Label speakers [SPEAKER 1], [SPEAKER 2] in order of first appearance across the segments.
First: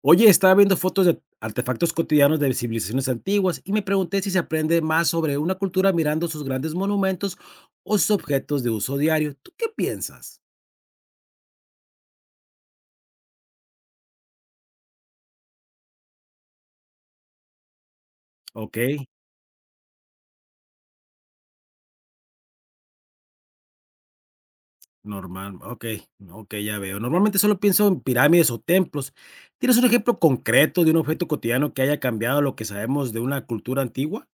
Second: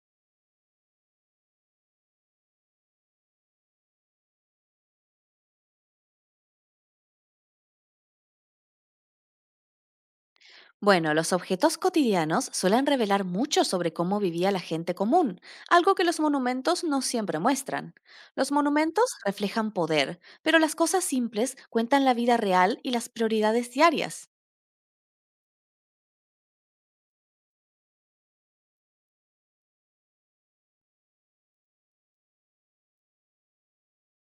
[SPEAKER 1] Oye, estaba viendo fotos de artefactos cotidianos de civilizaciones antiguas y me pregunté si se aprende más sobre una cultura mirando sus grandes monumentos o sus objetos de uso diario. ¿Tú qué piensas?
[SPEAKER 2] Bueno, los objetos cotidianos suelen revelar mucho sobre cómo vivía la gente común, algo que los monumentos no siempre muestran. Los
[SPEAKER 1] Ok,
[SPEAKER 2] monumentos reflejan poder, pero las cosas simples cuentan la vida real y las prioridades diarias.
[SPEAKER 1] normal, ok, ok, ya veo. Normalmente solo pienso en pirámides o templos. ¿Tienes un ejemplo concreto de un objeto cotidiano que haya cambiado lo que sabemos de una cultura antigua?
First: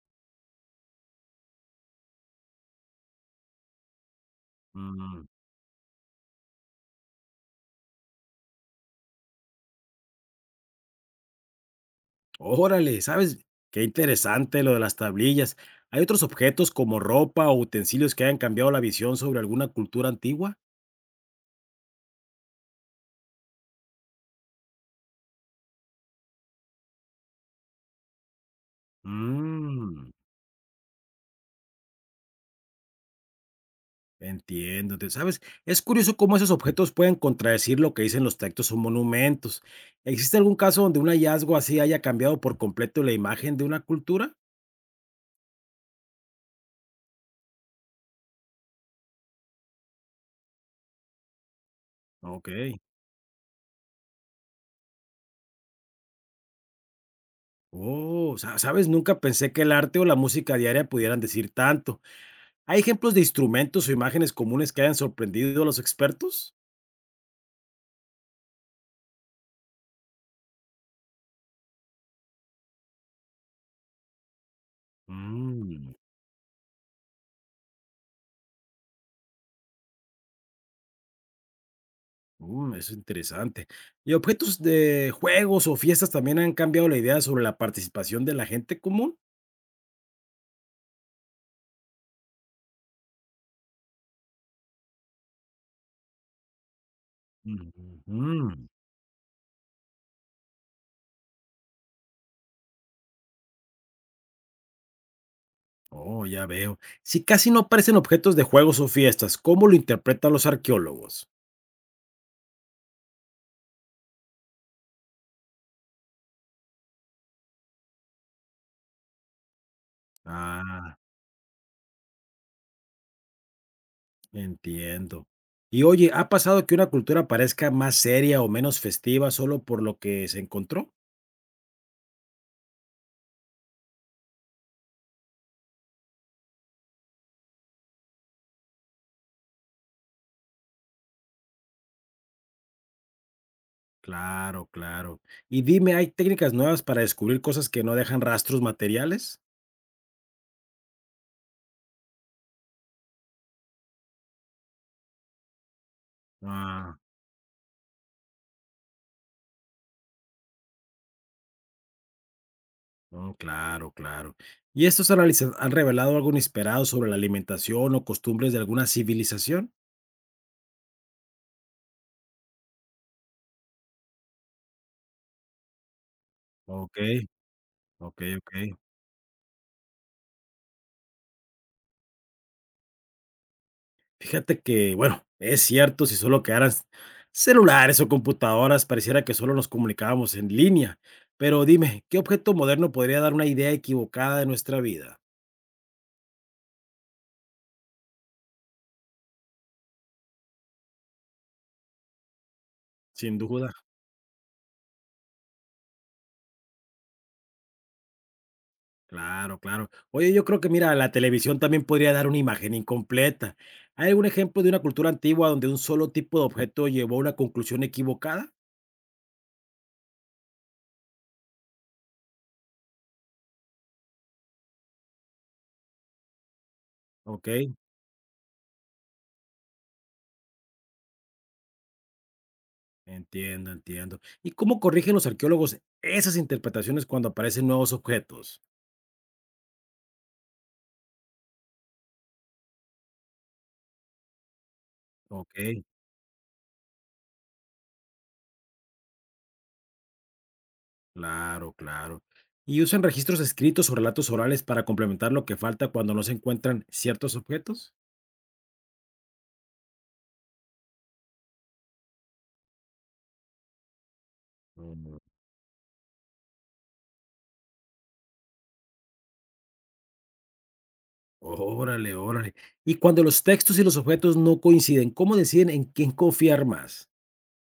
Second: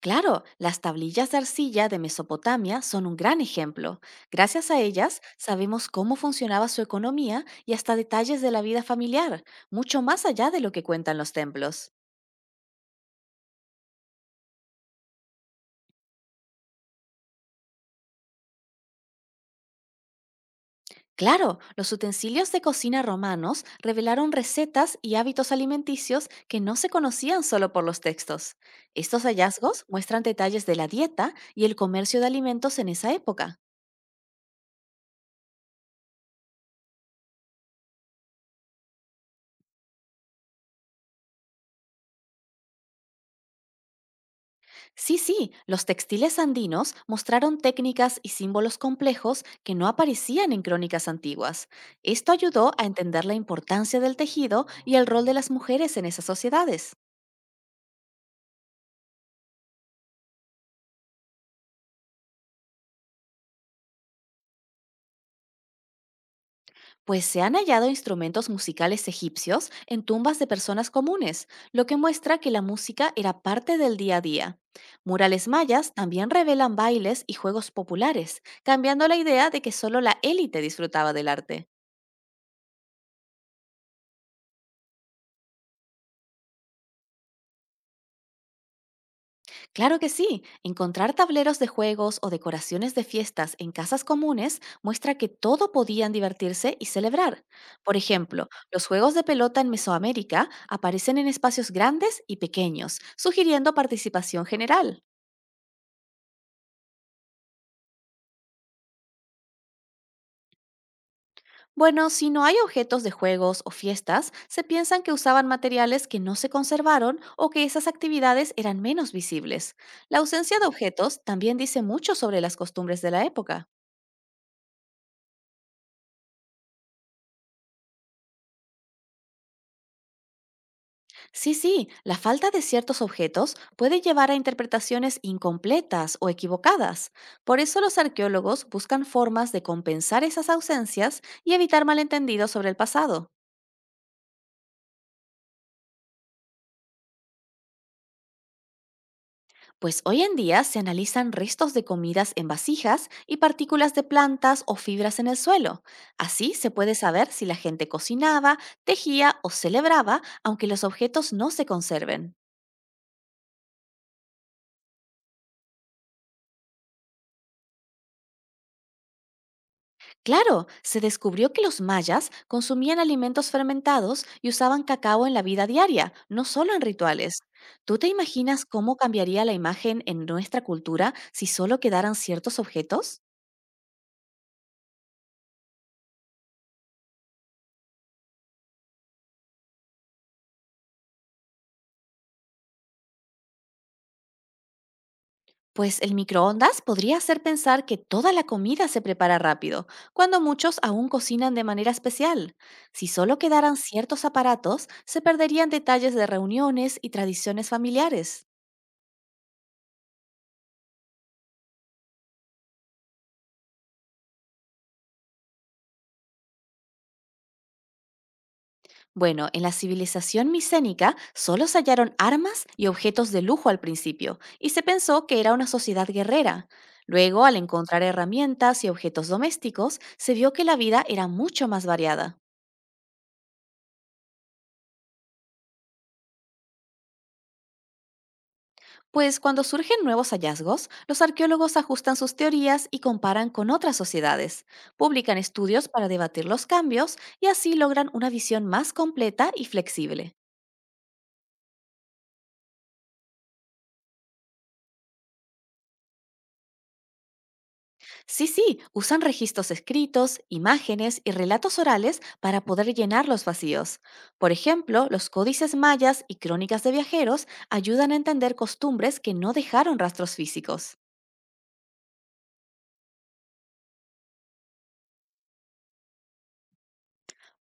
[SPEAKER 2] Claro, las tablillas de arcilla de Mesopotamia son un gran ejemplo. Gracias a ellas
[SPEAKER 1] Mm.
[SPEAKER 2] sabemos cómo funcionaba su economía y hasta detalles de la vida familiar, mucho más allá de lo que cuentan los templos.
[SPEAKER 1] Órale, ¿sabes? Qué interesante lo de las tablillas. ¿Hay otros objetos como ropa o utensilios que hayan cambiado la visión sobre alguna cultura antigua?
[SPEAKER 2] Claro, los utensilios de cocina romanos revelaron recetas y hábitos alimenticios que no se conocían solo por los textos. Estos hallazgos
[SPEAKER 1] Mm,
[SPEAKER 2] muestran detalles de la dieta y el comercio de alimentos en esa época.
[SPEAKER 1] entiendo, ¿sabes? Es curioso cómo esos objetos pueden contradecir lo que dicen los textos o monumentos. ¿Existe algún caso donde un hallazgo así haya cambiado por completo la imagen de una cultura?
[SPEAKER 2] Sí, sí, los textiles andinos mostraron técnicas y símbolos complejos que no aparecían en crónicas antiguas. Esto
[SPEAKER 1] Ok.
[SPEAKER 2] ayudó a entender la importancia del tejido y el rol de las mujeres en esas sociedades.
[SPEAKER 1] Oh, ¿sabes? Nunca pensé que el arte o la música diaria pudieran decir tanto. ¿Hay ejemplos de instrumentos o imágenes comunes que hayan sorprendido a los expertos?
[SPEAKER 2] Pues se han hallado instrumentos musicales egipcios en tumbas de personas comunes, lo que muestra que la música era parte del día a día. Murales
[SPEAKER 1] Mm,
[SPEAKER 2] mayas también revelan bailes y juegos populares, cambiando la idea de que solo la élite disfrutaba del arte.
[SPEAKER 1] mm, eso es interesante. ¿Y objetos de juegos o fiestas también han cambiado la idea sobre la participación de la gente común?
[SPEAKER 2] Claro que sí. Encontrar tableros de juegos o decoraciones de fiestas en casas comunes muestra que todo podían divertirse y celebrar. Por ejemplo,
[SPEAKER 1] Ujú.
[SPEAKER 2] los juegos de pelota en Mesoamérica aparecen en espacios grandes y pequeños, sugiriendo participación general.
[SPEAKER 1] Oh, ya veo. Si casi no aparecen objetos de juegos o fiestas, ¿cómo lo interpretan los arqueólogos?
[SPEAKER 2] Bueno, si no hay objetos de juegos o fiestas, se piensan que usaban materiales que no se conservaron o que esas actividades eran menos visibles. La ausencia de
[SPEAKER 1] Ah,
[SPEAKER 2] objetos también dice mucho sobre las costumbres de la época.
[SPEAKER 1] entiendo. Y oye, ¿ha pasado que una cultura parezca más seria o menos festiva solo por lo que se encontró?
[SPEAKER 2] Sí, sí, la falta de ciertos objetos puede llevar a interpretaciones incompletas o equivocadas. Por eso los arqueólogos buscan formas de compensar esas ausencias y evitar malentendidos sobre el pasado.
[SPEAKER 1] Claro, claro. Y dime, ¿hay técnicas nuevas para descubrir cosas que no dejan rastros materiales?
[SPEAKER 2] Pues hoy en día se analizan restos de comidas en vasijas y partículas de plantas o fibras en el suelo. Así se puede
[SPEAKER 1] Ah,
[SPEAKER 2] saber si la gente cocinaba, tejía o celebraba, aunque los objetos no se conserven.
[SPEAKER 1] no, claro, claro. ¿Y estos análisis han revelado algo inesperado sobre la alimentación o costumbres de alguna civilización?
[SPEAKER 2] Claro, se descubrió que los mayas consumían alimentos fermentados y usaban cacao en la vida diaria, no solo en
[SPEAKER 1] Ok,
[SPEAKER 2] rituales. ¿Tú te
[SPEAKER 1] ok,
[SPEAKER 2] imaginas
[SPEAKER 1] ok.
[SPEAKER 2] cómo cambiaría la imagen en nuestra cultura si solo quedaran ciertos objetos?
[SPEAKER 1] Fíjate que, bueno, es cierto, si solo quedaran celulares o computadoras, pareciera que solo nos comunicábamos en línea. Pero dime, ¿qué objeto moderno podría dar una idea equivocada de nuestra vida?
[SPEAKER 2] Pues el microondas podría hacer pensar que toda la comida se prepara rápido, cuando muchos aún cocinan de manera especial. Si
[SPEAKER 1] Sin
[SPEAKER 2] solo
[SPEAKER 1] duda.
[SPEAKER 2] quedaran ciertos aparatos, se perderían detalles de reuniones y tradiciones familiares.
[SPEAKER 1] Claro, claro. Oye, yo creo que, mira, la televisión también podría dar una imagen incompleta. ¿Hay algún ejemplo de una cultura antigua donde un solo tipo de objeto llevó a una conclusión equivocada?
[SPEAKER 2] Bueno, en la civilización micénica solo se hallaron armas y objetos de lujo al principio, y se pensó que era una sociedad guerrera. Luego,
[SPEAKER 1] Ok,
[SPEAKER 2] al encontrar herramientas y objetos domésticos, se vio que la vida era mucho más variada.
[SPEAKER 1] entiendo, entiendo. ¿Y cómo corrigen los arqueólogos esas interpretaciones cuando aparecen nuevos objetos?
[SPEAKER 2] Pues cuando surgen nuevos hallazgos, los arqueólogos ajustan sus teorías y comparan con otras sociedades, publican
[SPEAKER 1] Ok.
[SPEAKER 2] estudios para debatir los cambios y así logran una visión más completa y flexible.
[SPEAKER 1] Claro, claro. ¿Y usan registros escritos o relatos orales para complementar lo que falta cuando no se encuentran ciertos objetos?
[SPEAKER 2] Sí, sí, usan registros escritos, imágenes y relatos orales para poder llenar los vacíos. Por ejemplo,
[SPEAKER 1] Mm.
[SPEAKER 2] los códices mayas y crónicas de viajeros ayudan a entender costumbres que no dejaron rastros físicos.
[SPEAKER 1] Órale, órale. Y cuando los textos y los objetos no coinciden, ¿cómo deciden en quién confiar más?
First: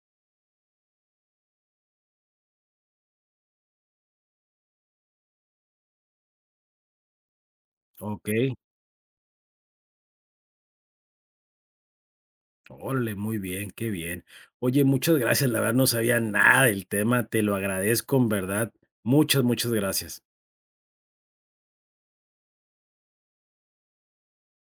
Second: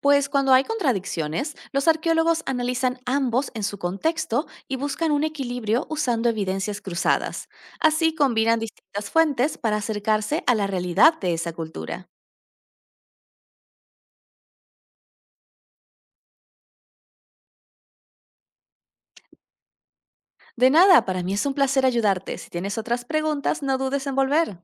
[SPEAKER 2] Pues cuando hay contradicciones, los arqueólogos analizan ambos en su contexto y buscan un equilibrio usando evidencias cruzadas. Así
[SPEAKER 1] Ok,
[SPEAKER 2] combinan distintas fuentes para acercarse a la realidad de esa cultura.
[SPEAKER 1] órale, muy bien, qué bien. Oye, muchas gracias, la verdad no sabía nada del tema, te lo agradezco, en verdad. Muchas, muchas gracias.
[SPEAKER 2] De nada, para mí es un placer ayudarte. Si tienes otras preguntas, no dudes en volver.